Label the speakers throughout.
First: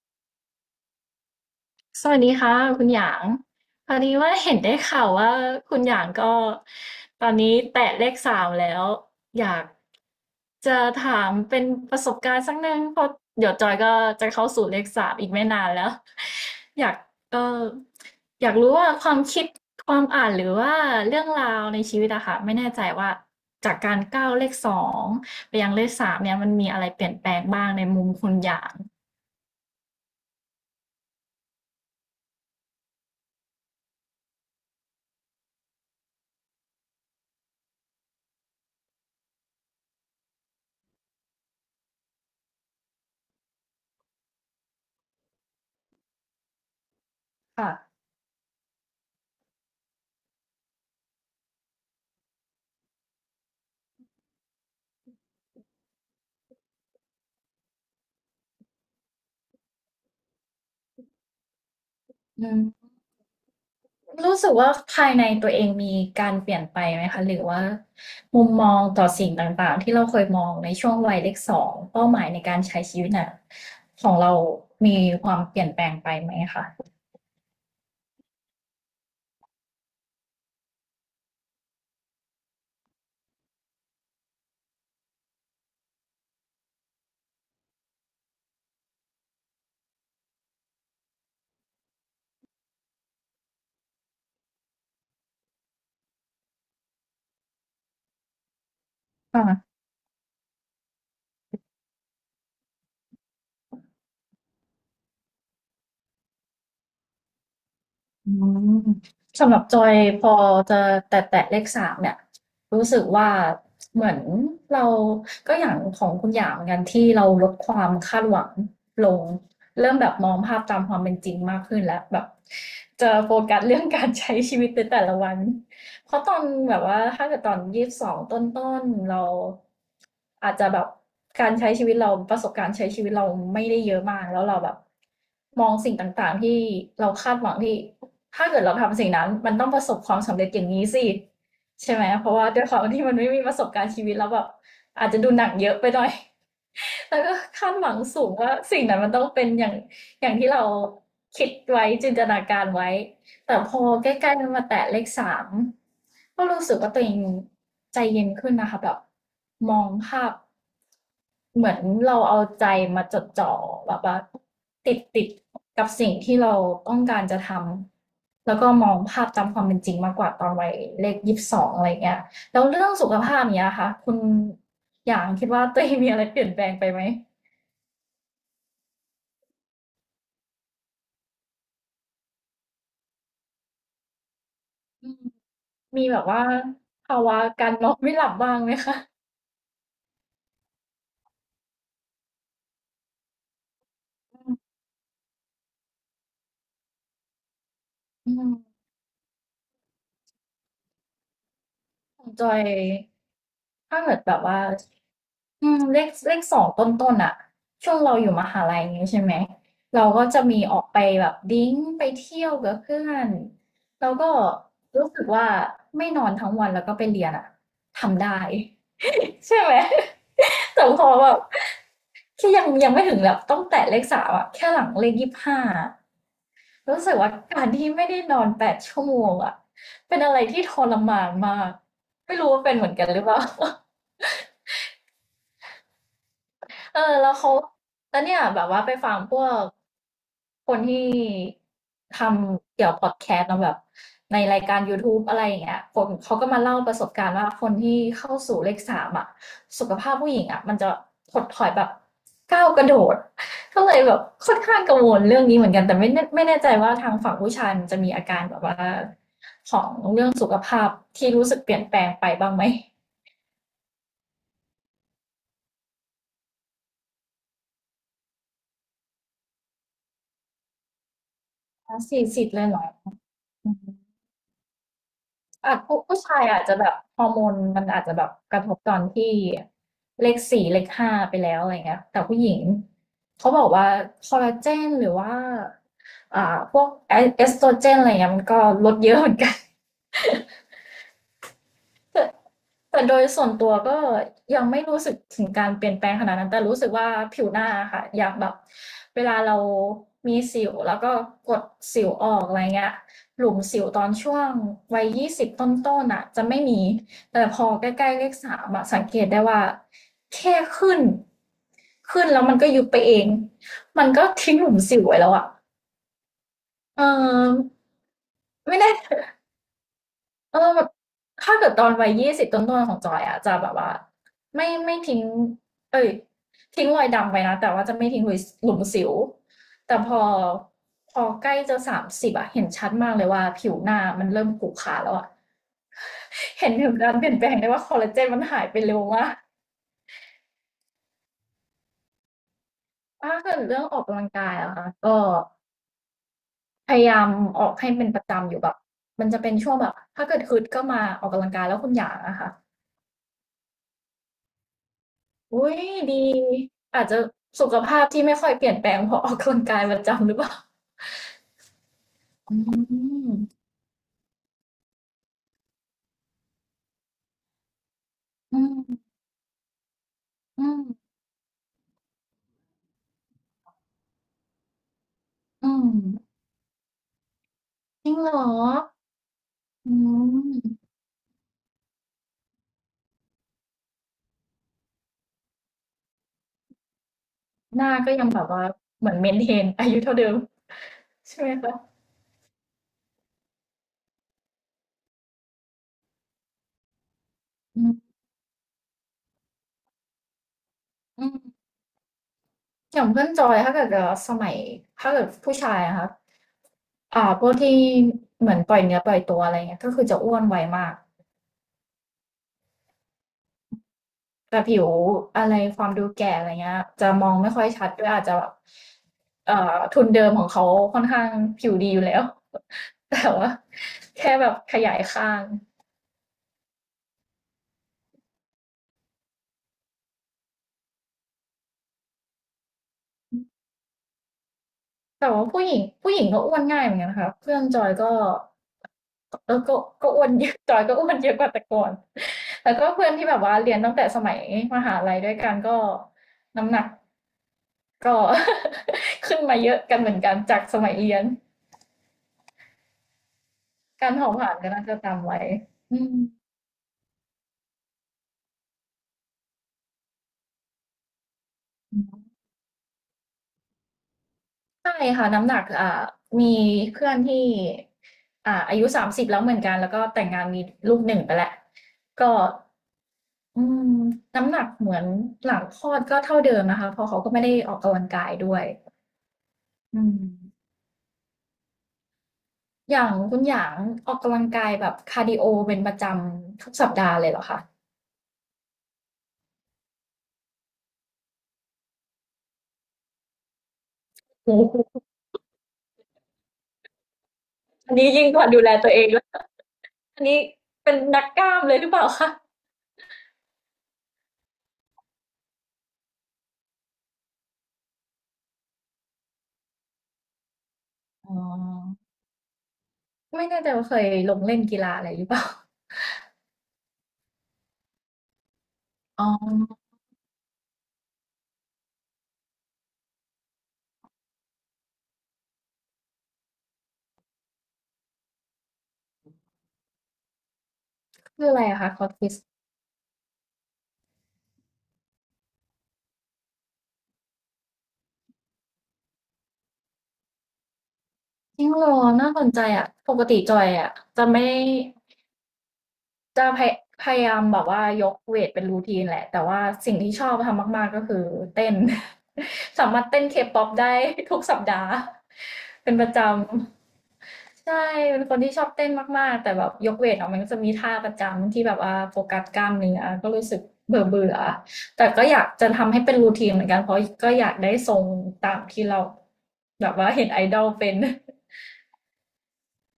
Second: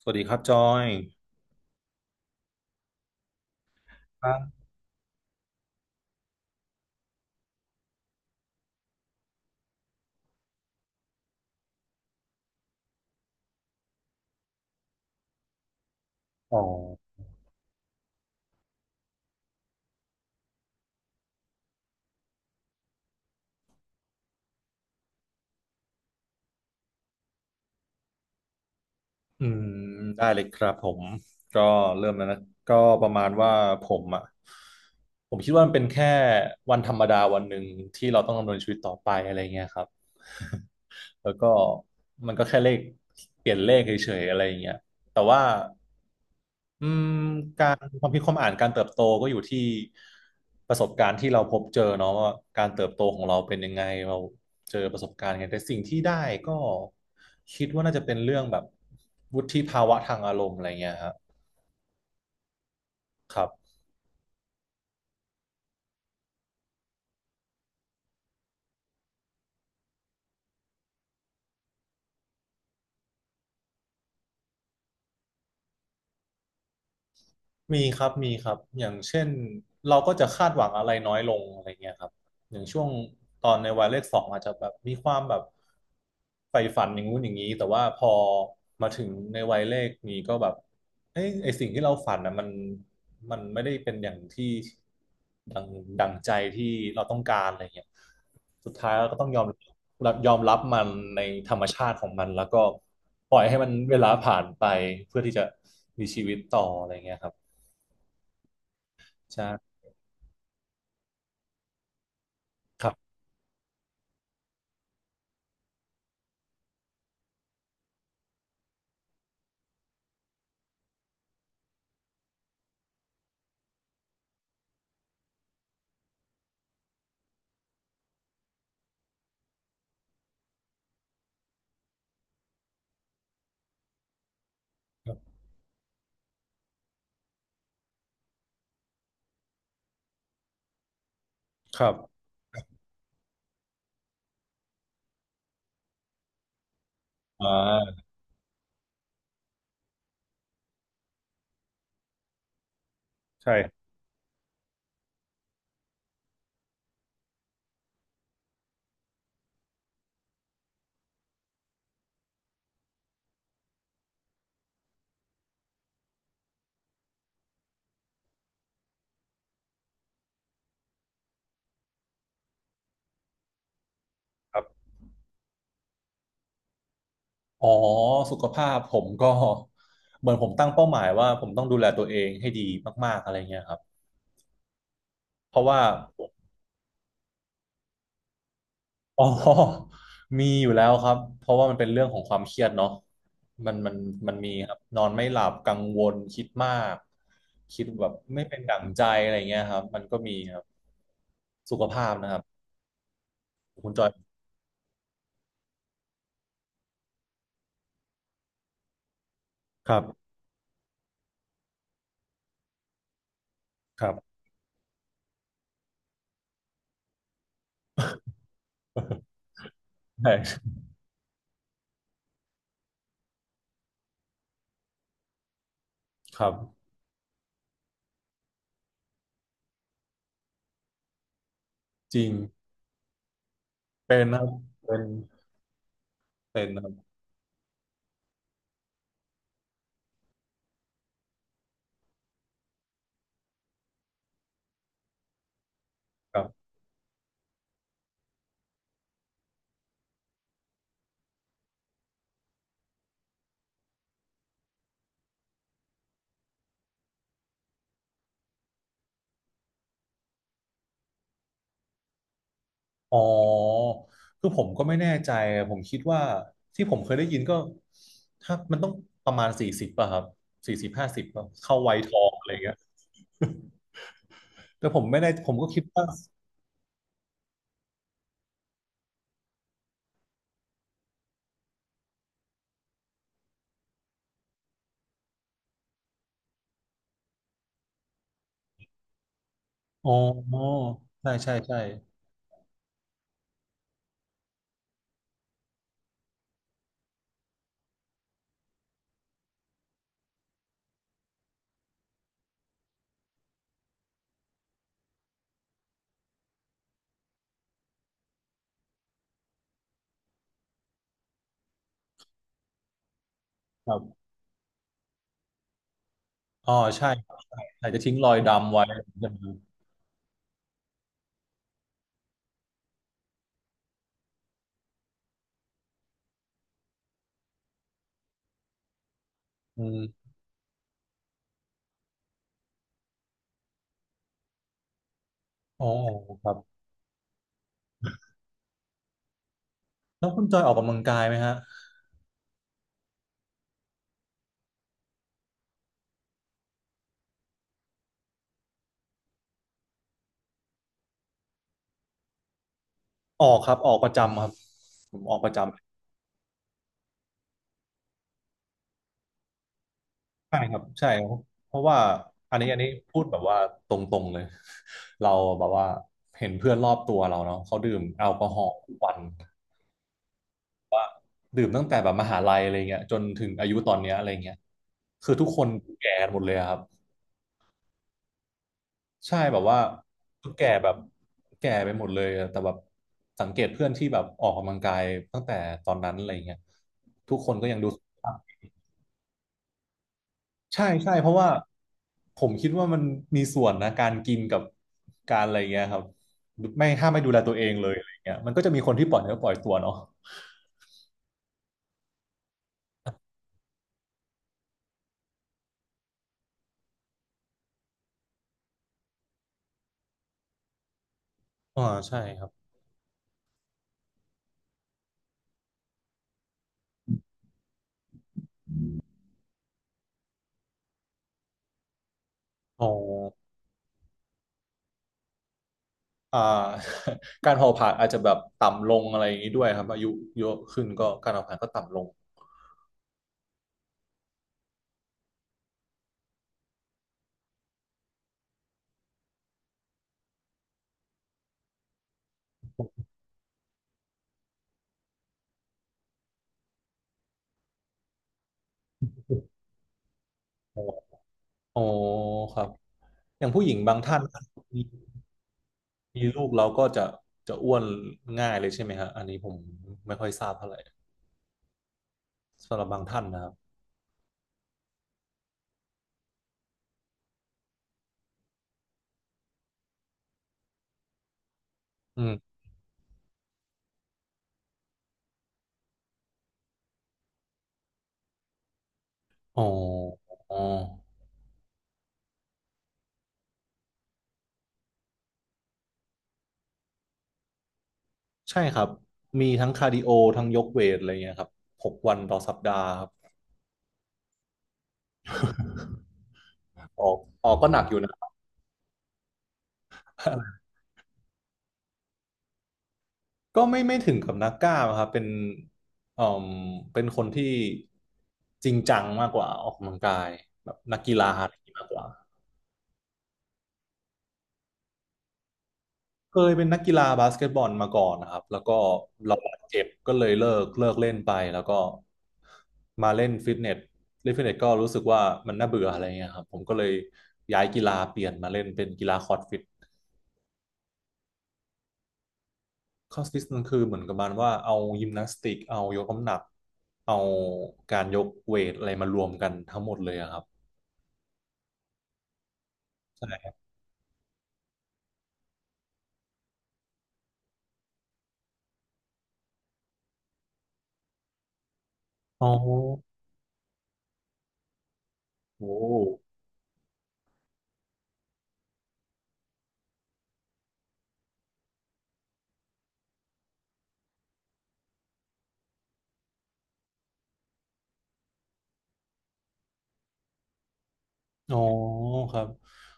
Speaker 1: สวัสดีครับจอย
Speaker 2: สวัสดีค่ะคุณหยางพอดีว่าเห็นได้ข่าวว่าคุณหยางก็ตอนนี้แตะเลขสามแล้วอยากจะถามเป็นประสบการณ์สักนึงเพราะเดี๋ยวจอยก็จะเข้าสู่เลขสามอีกไม่นานแล้วอยากเอออยากรู้ว่าความคิดความอ่านหรือว่าเรื่องราวในชีวิตอะค่ะไม่แน่ใจว่าจากการก้าวเลขสองไปยังเลขสามเนี่ยมันมีอะไรเปลี่ยนแปลงบ้างในมุมคุณหยาง
Speaker 1: อืมได้เลยครับผมก็เริ่มแล้วนะก็ประมาณว่าผมอ่ะผมคิดว่ามันเป็นแค่วันธรรมดาวันหนึ่งที่เราต้องดำเนินชีวิตต่อไปอะไรเงี้ยครับแล้วก็มันก็แค่เลขเปลี่ยนเลขเฉยๆอะไรเงี้ยแต่ว่า อืมกา
Speaker 2: ค่ะ
Speaker 1: รความคิดความอ่านการเติบโตก็อยู่ที่ประสบการณ์ที่เราพบเจอเนาะว่าการเติบโตของเราเป็นยังไงเราเจอประสบการณ์ไงแต่สิ่งที่ได้ก็คิดว่าน่าจะเป็นเรื่องแบบวุฒิภาวะทางอารมณ์อะไรเงี้ยฮะ
Speaker 2: อืม
Speaker 1: ครับ
Speaker 2: รู้สึกว่าภายในตัวเองมีการเปลี่ยนไปไหมคะหรือว่ามุมมองต่อสิ่งต่างๆที่เราเคยมองในช่วงวัยเลขสองเป้าหมายในการใช้ชีวิตน่ะของเรามีความเปลี่ยนแปลงไปไหมคะ
Speaker 1: มีครับมีครับอย่างเช่นเราก็จะคาดหวังอะไรน้อยลงอะไรเงี้ยครับอย่างช่วงตอนในวัยเลขสองอาจจะแบบมีความแบบใฝ่ฝันอย่างงู้นอย่างนี้แต่ว่าพอมาถึงในวัยเลขนี้ก็แบบเอ้ยไอสิ่งที่เราฝันนะมันไม่ได้เป็นอย่างที่ดังดังใจที่เราต้องการอะไรเงี้ยสุดท้ายเราก็ต้อง
Speaker 2: ค่ะ
Speaker 1: ยอมรับมันในธรรมชาติของมันแล้วก็ปล่อยให้มันเวลาผ่านไปเพื่อที่จะมีชีวิตต่ออะไรเงี้ยครับ
Speaker 2: อืมสำหรับจ
Speaker 1: ใช่
Speaker 2: อยพอจะแตะเลขสามเนี่ย
Speaker 1: ค
Speaker 2: รู้
Speaker 1: รั
Speaker 2: สึก
Speaker 1: บ
Speaker 2: ว่าเหมือนเราก็อย่างของคุณหยางเหมือนกันที่เราลดความคาดหวังลงเริ่มแบบมองภาพตามความเป็นจริงมากขึ้นแล้วแบบจะโฟกัสเรื่องการใช้ชีวิตในแต่ละวันเพราะตอนแบบว่าถ้าเกิดตอนยี่สิบสองต้นๆเราอาจจะแบบการใช้ชีวิตเราประสบการณ์ใช้ชีวิตเราไม่ได้เยอะมากแล้วเราแบบ
Speaker 1: ครับ
Speaker 2: มองสิ่งต่างๆที่เราคาดหวังที่ ถ้าเกิดเราทำสิ่งนั้น มันต้องประสบความสำเร็จอย่างนี้สิ
Speaker 1: ครับ
Speaker 2: ใช่ไหมเพราะว่าด้วยความที่มันไม่มีประสบการณ์ชีวิตแล้วแบบอาจจะดูหนังเยอะไปหน่อย แล้วก็
Speaker 1: อ่
Speaker 2: คาดหวัง
Speaker 1: า
Speaker 2: สูงว่าสิ่งนั้นมันต้องเป็นอย่างอย่างที่เราคิดไว้จินตนาการไว้
Speaker 1: ใช่
Speaker 2: แต่พอใกล้ๆมันมาแตะเลขสามก็รู้สึกว่าตัวเองใจเย็นขึ้นนะคะแบบมองภาพ เหมือนเราเอาใจมาจดจ่อแบบว่าติดกับสิ่งที่เราต้องการจะทำแล้วก็มองภาพตามความเป็นจริงมากกว่าตอนวัยเลขยี่สิบสองอะไรเงี้ยแล้วเรื่องสุขภาพเนี้ยค่ะคุณ
Speaker 1: ครับ
Speaker 2: อย่างคิดว่าตัวเองมีอะไรเปลี่ยนแปลงไปไหม
Speaker 1: อ๋อสุขภาพผมก็เหมือนผมตั้งเป้าหมายว่าผมต้องดูแลตัวเองให้ดีมากๆอะไรเงี้ยครับ
Speaker 2: อืม
Speaker 1: เพราะว่า
Speaker 2: มีแบบว่าภาวะการนอนไม่หลับบ้างไหมคะ
Speaker 1: อ๋อมีอยู่แล้วครับเพราะว่ามันเป็นเรื่องของความเครียดเนาะมันมันมันมี
Speaker 2: อืม
Speaker 1: ครับนอนไม่หลับกังวลคิดมากคิดแบบ
Speaker 2: อื
Speaker 1: ไม่
Speaker 2: ม
Speaker 1: เป็นดั่งใจอะไรเงี้ยครับมันก็มีครับสุขภาพ
Speaker 2: ขอ
Speaker 1: นะ
Speaker 2: ง
Speaker 1: ครับ
Speaker 2: จอย
Speaker 1: คุณ
Speaker 2: ถ้า
Speaker 1: จอย
Speaker 2: เกิดแบบว่าอืมเลขเลขสองต้นๆอ่ะช่วงเราอยู่มหาลัยอย่างงี้ใช่ไหม
Speaker 1: ครั
Speaker 2: เราก็
Speaker 1: บ
Speaker 2: จะมีออกไปแบบดริงก์ไปเที่ยวกับเพื่อน
Speaker 1: ค
Speaker 2: แล้
Speaker 1: รั
Speaker 2: วก็
Speaker 1: บ
Speaker 2: รู้สึกว่าไม่นอนทั้งวันแล้วก็ไปเรียนอะทำได้ใช่ไหม
Speaker 1: ใช่
Speaker 2: แต่พอแบบที่ยังไม่ถึงแบบต้องแตะเลขสามอะแค่หลังเลข25อะ
Speaker 1: ครับ
Speaker 2: รู้สึกว่าการที่ไม่ได้นอน8ชั่วโมงอะเป็นอะไรที่ทรมานมาก
Speaker 1: จริง
Speaker 2: ไม่รู้ว่าเป็นเหมือนกันหรือเปล่า
Speaker 1: เป็นครับเป็น เป็นนะครั
Speaker 2: เออ
Speaker 1: บ
Speaker 2: แล้วเขาแล้วเนี่ยแบบว่าไปฟังพวกคนที่ทำเกี่ยวพอดแคสต์เนอะแบบในรายการ YouTube อะไรอย่างเงี้ยคนเขา
Speaker 1: ครั
Speaker 2: ก็มา
Speaker 1: บ
Speaker 2: เล่าประสบการณ์ว่าคนที่เข้าสู่เลขสามอ่ะสุขภาพผู้หญิงอ่ะมันจะถดถอยแบบก้าวกระโดดก็เลยแบบค่อนข้างกังวลเรื่องนี้เหมือนกันแต่ไม่แน่ไม่แน่ใจว่าทางฝั่งผู้ชายมันจะมีอาการแบบว่าของเรื่องสุขภาพที่รู้สึกเปลี่ยนแปลงไปบ้างไหม
Speaker 1: อ๋อคือผมก็ไม่แน่ใจ ผมคิดว่าที่ผมเคยได้ยินก็ถ้ามันต้องประมาณสี่สิบป่ะครับสี่สิบ50เข้าวัยทอ
Speaker 2: สี่
Speaker 1: ง
Speaker 2: สิ
Speaker 1: อะ
Speaker 2: บ
Speaker 1: ไร
Speaker 2: เลย
Speaker 1: เงี้ย
Speaker 2: เหรอ
Speaker 1: แต่ผมไม่ได้ผมก็
Speaker 2: อ่ะ
Speaker 1: คิด
Speaker 2: ผู้
Speaker 1: ว่า
Speaker 2: ผู้ชายอาจจะแบบฮอร์โมนมันอาจจะแบบกระทบตอนที่เลขสี่เลขห้าไปแล้วอะไรเงี้ยแต่ผู้หญิงเขาบอกว่าคอลลาเจนหรือว่าพวกเอสโตรเจนอะไรเงี้ยมันก็ลดเยอะเหมือนกัน
Speaker 1: อ๋อใช่ใช่ใช่
Speaker 2: แต่แต่โดยส่วนตัวก็ยังไม่รู้สึกถึงการเปลี่ยนแปลงขนาดนั้นแต่รู้สึกว่าผิวหน้าอะค่ะอย่างแบบเวลาเรามีสิวแล้วก็กดสิวออกอะไรเงี้ยหลุมสิวตอนช่วงวัยยี่สิบต้นๆอ่ะจะไม่มีแต่พอใกล้ๆเลขสามอะสังเกตได้ว่าแค่ขึ้นขึ้นแล้วมันก็ยุบไปเอง
Speaker 1: ครั
Speaker 2: มันก็
Speaker 1: บ
Speaker 2: ทิ้งหลุมสิวไว้แล้วอ่ะ
Speaker 1: อ๋อ
Speaker 2: เ
Speaker 1: ใช่
Speaker 2: ออ
Speaker 1: อาจจะทิ้งรอยดำ
Speaker 2: ไม่
Speaker 1: ไว้
Speaker 2: แน่ใจ
Speaker 1: ใช่ไหม
Speaker 2: เออแบบถ้าเกิดตอนวัยยี่สิบต้นๆของจอยอะจะแบบว่าไม่ทิ้งเอ้ยทิ้งรอยดำไปนะแต่ว่าจะไม่ทิ้งหลุมสิว
Speaker 1: อื
Speaker 2: แต่พอ
Speaker 1: ม
Speaker 2: พอใกล้จะ30อะเห็นชัดมากเลยว่าผิวหน้ามันเริ่มขรุขระแล้วอะ
Speaker 1: อ๋อครั
Speaker 2: เห็น
Speaker 1: บ
Speaker 2: ถึงการเปลี่ยนแปลงได้ว่าคอลลาเจนมันหายไปเร็วมาก
Speaker 1: แล้วคุณจอยออกกำลังกายไหมฮะ
Speaker 2: ถ้าเกิดเรื่องออกกำลังกายอะค่ะก็พยายามออกให้เป็นประจำอยู่แบบมันจะเป็นช่วงแบบถ้าเกิดฮึดก็มาออกกำลังกายแล้วคุณหยางอะค่ะ
Speaker 1: ออกครับออกประจำครับผมออกประ
Speaker 2: อุ๊ย
Speaker 1: จำ
Speaker 2: ดีอาจจะสุขภาพที่ไม่ค่อยเปลี่ยนแปลงเพราะออกกำลังกายประจำหรือเปล่า
Speaker 1: ใช่ครับใช่ครับเพราะว่าอั
Speaker 2: อื
Speaker 1: นนี้อันนี้พูดแบบว่า
Speaker 2: ม
Speaker 1: ตรงๆเลย เราแบบว่าเห็นเพื่อนรอบตัวเราเนาะเขาดื่มแอลกอฮ
Speaker 2: อื
Speaker 1: อล์ทุกวั
Speaker 2: ม
Speaker 1: น
Speaker 2: อืม
Speaker 1: ดื่มตั้งแต่แบบมหาลัยอะไรเงี้ยจนถึงอายุตอนเนี้ยอะไรเงี้ยคือทุกค
Speaker 2: อื
Speaker 1: น
Speaker 2: ม
Speaker 1: แก่หมดเลยอะครับ
Speaker 2: จริงเหรอ
Speaker 1: ใช่แบบว่า
Speaker 2: อื
Speaker 1: แก่
Speaker 2: ม
Speaker 1: แบบแก่ไปหมดเลยอะแต่แบบสังเกตเพื่อนที่แบบออกกำลังกายตั้งแต่ตอนนั้นอะไรเงี้ยทุกคนก็ยัง
Speaker 2: ห
Speaker 1: ดู
Speaker 2: น้าก็ยังแบบว่าเหมือนเมนเทนอายุเท่าเดิม
Speaker 1: ใช่ใช่เพราะ
Speaker 2: ใช่
Speaker 1: ว่า
Speaker 2: ไหมคะ
Speaker 1: ผมคิดว่ามันมีส่วนนะการกินกับการอะไรเงี้ยครับไม่ถ้าไม่ดูแลตัวเอง
Speaker 2: อื
Speaker 1: เลยอะไร
Speaker 2: ม
Speaker 1: เงี้ยมันก็จะมีคนที่ปล่อยเนื้อปล่อยตัวเนาะ
Speaker 2: อืมอย่างเพื่อนจอยถ้าเกิดจะสมัยถ้าเกิดผู้ชายอะค่ะพวกที่เหมือนปล่อยเนื้อปล่อยตัวอะไรเงี้ยก็คือจะอ้วนไวมาก
Speaker 1: อ่าใช่ครับ
Speaker 2: แต่ผิวอะไรความดูแก่อะไรเงี้ยจะมองไม่ค่อยชัดด้วยอาจจะแบบเอ่อทุนเดิมของเขาค่อนข้างผิวดีอยู่แล้ว
Speaker 1: อ๋อ
Speaker 2: แต่ว่าแค่แบบขยายข้าง
Speaker 1: อ่า การเผาผลาญอาจจะแบบต่ำลงอะไรอย่างนี้ด้วยครับอายุเยอะขึ้นก็การเผาผลาญก็ต่ำลง
Speaker 2: แต่ว่าผู้หญิงผู้หญิงก็อ้วนง่ายเหมือนกันนะคะเพื่อนจอยก็เออก็อ้วนเยอะ จอยก็อ้วนเยอะกว่าแต่ก่อนแล้วก็เพื่อนที่แบบว่าเรียนตั้งแต่สมัยมหาลัยด้วยกันก็น้ำหนักก็ ขึ้นมาเยอะกันเหมือนกันจากส
Speaker 1: อ๋อ
Speaker 2: มัยเรียน
Speaker 1: อ๋อครับอย่างผู้หญิงบาง
Speaker 2: การ
Speaker 1: ท่าน
Speaker 2: เผาผลาญก็
Speaker 1: มี
Speaker 2: น่าจะตามไว้อืม
Speaker 1: มีลูกแล้วก็จะจะอ้วนง่ายเลยใช่ไหมฮะอันนี้ผมไม่ค่อยทราบเท่าไหร่สำหรับบางท่านนะครับ
Speaker 2: ใช่ค่ะน้ำหนักมีเพื่อนที่อายุ30แล้วเหมือนกันแล้วก็แต่งงานมีลูก1ไปแล้ว
Speaker 1: อื
Speaker 2: ก็
Speaker 1: ม
Speaker 2: อืมน้ำหนักเหมือนหลังคลอดก็เท่าเดิมนะคะเพราะเขาก็ไม่ได้ออกกำลังกายด้วย
Speaker 1: อ๋อ
Speaker 2: อืม
Speaker 1: อ๋อ
Speaker 2: อย่างคุณหยางออกกำลังกายแบบคาร์ดิโอเป็นประจำทุกสัปดาห์เลยเหรอคะ
Speaker 1: ใช่ครับ มีทั้งคาร์ดิโอ ทั้งยกเวทอะไรเงี้ยครับ6 วันต่อสัปดาห์ครับ
Speaker 2: โอ้โห
Speaker 1: ออกออกก็หนักอ
Speaker 2: อัน
Speaker 1: ยู่
Speaker 2: นี้
Speaker 1: นะ
Speaker 2: ยิ่งกว่าดูแลตัวเองแล้วอันนี้เป็นนักกล้ามเลยหรือเปล่าคะ
Speaker 1: ก็ไม่ไม่ถึงกับนักกล้ามครับเป็นเอ่มเป็นคนที่จริงจังมากกว่าออกกำลังกายแบบนักกีฬา
Speaker 2: อ๋อ
Speaker 1: อะไรอย่างนี้มากกว่า
Speaker 2: ไม่แน่ใจว่าเคยลงเล่นกีฬาอะไรหรือเปล่า
Speaker 1: เคยเป็นนักกีฬาบาสเกตบอลมาก่อนนะครับแล้วก็
Speaker 2: อ๋
Speaker 1: เราบาดเจ็บ
Speaker 2: อ
Speaker 1: ก็เลยเลิกเล่นไป แล้วก็มาเล่นฟิตเนสเล่นฟิตเนสก็รู้สึกว่ามันน่าเบื่ออะไรเงี้ยครับ ผมก็เลยย้ายกีฬาเปลี่ยนมาเล่นเป็นกีฬาคอร์ดฟิต
Speaker 2: คืออะไรอะคะคอร์สฟิส
Speaker 1: คอสฟิตมันคือเหมือนกับมันว่าเอายิมนาสติกเอายกน้ำหนักเอาการยกเวทอะไรมารวมกันทั้งหมดเลยอะครับ
Speaker 2: จริงเหรอน่าสนใจอะป
Speaker 1: ใช
Speaker 2: กติ
Speaker 1: ่
Speaker 2: จอยอะจะไม่ จะพยายามแบบว่ายกเวทเป็นรูทีนแหละแต่ว่าสิ่งที่ชอบทำมากๆก็คือเต้น
Speaker 1: อ๋อ
Speaker 2: สามารถเต้นเคป๊อปได้ ทุกสัปดาห์
Speaker 1: โอ้
Speaker 2: เป็นประจำใช่เป็นคนที่ชอบเต้นมากๆแต่แบบยกเวทอ่ะมันก็จะมีท่าประจำที่แบบว่าโฟกัสกล้ามเนื้อก็รู้สึกเบื่อเบื่อแต่ก็อยากจะทำให้เป็นรูทีนเหมือนกันเพราะก็อยากได้ทรงตามที่เราแบบว่าเห็นไอดอลเป็น
Speaker 1: อ๋อครับ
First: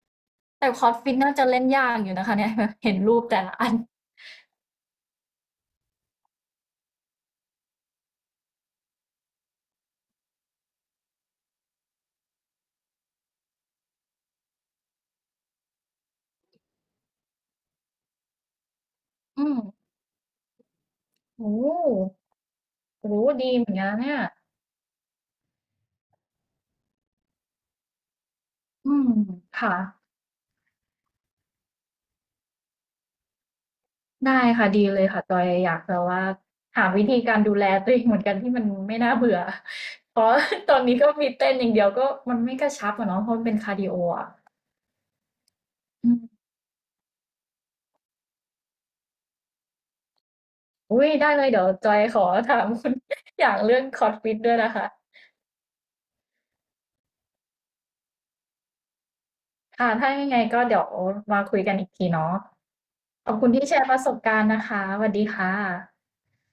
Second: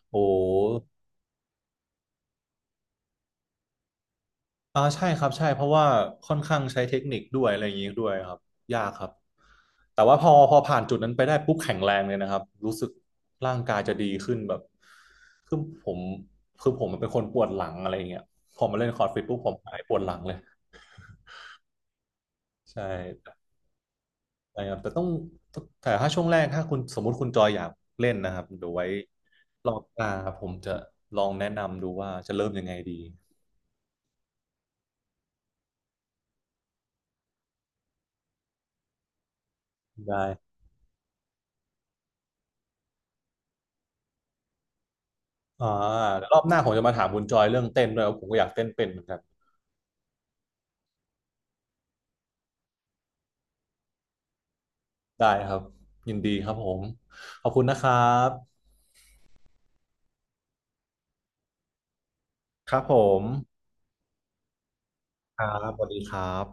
Speaker 1: โอ้
Speaker 2: แต่คอร์สฟิตน่าจะเล่นยากอยู่นะคะเนี่ย เห็นรูปแต่ละอัน
Speaker 1: อ่าใช่ครับใช่เพราะว่าค่อนข้างใช้เทคนิคด้วยอะไรอย่างนี้ด้วยครับยากครับแต่ว่าพอผ่านจุดนั้นไปได้ปุ๊บแข็งแรงเลยนะครับรู้สึกร่างกายจะดีขึ้นแบบคือผมคือผมเป็นคนปวดหลังอะไรอย่างเงี้ยพอมาเล่นคอร์ดฟิตปุ๊บ
Speaker 2: อื
Speaker 1: ผม
Speaker 2: ม
Speaker 1: หายปวดหลังเลย
Speaker 2: โอ้
Speaker 1: ใช่
Speaker 2: โหดีเหมือนกันนะเนี่ย
Speaker 1: ใช่ครับแต่ต้องแต่ถ้าช่วงแรกถ้าคุณสมมุติคุณจอยอยากเล่นนะครับเดี๋ยวไว้
Speaker 2: อืม
Speaker 1: ร
Speaker 2: ค่ะ
Speaker 1: อบหน้าผมจะลองแนะนำดูว่าจะเริ่มยังไงดี
Speaker 2: ได้ค่ะ ดีเลยค่ะจอยอยากจะว่าหาวิธีการดูแลตัวเองเหมือนกันที่มันไม่น่าเบื่อ เพ
Speaker 1: ได้
Speaker 2: ราะตอนนี้ก็มีเต้นอย่างเดียวก็มันไม่กระชับอะเนาะเพราะมันเป็นคาร์ดิโออ่ะ
Speaker 1: อ่า
Speaker 2: อื
Speaker 1: เดี๋ยวรอบ
Speaker 2: ม
Speaker 1: หน้าผมจะมาถามคุณจอยเรื่องเต้นด้วยว่าะผมก็อยากเต้นเป็นเหมือนกัน
Speaker 2: อุ้ยได้เลยเดี๋ยวจอยขอถามคุณ อย่างเรื่องคอร์สฟิตด้วยนะคะ
Speaker 1: ได้ครับยินดีครับผมขอบคุณนะครับ
Speaker 2: ค่ะถ้ายังไงก็เดี๋ยวมาคุยกันอีกทีเนาะ
Speaker 1: ครับผม
Speaker 2: ขอบคุณที่แชร์ประสบการณ์นะคะสวัสดี
Speaker 1: ค
Speaker 2: ค่ะ
Speaker 1: รับบสวัสดีครับ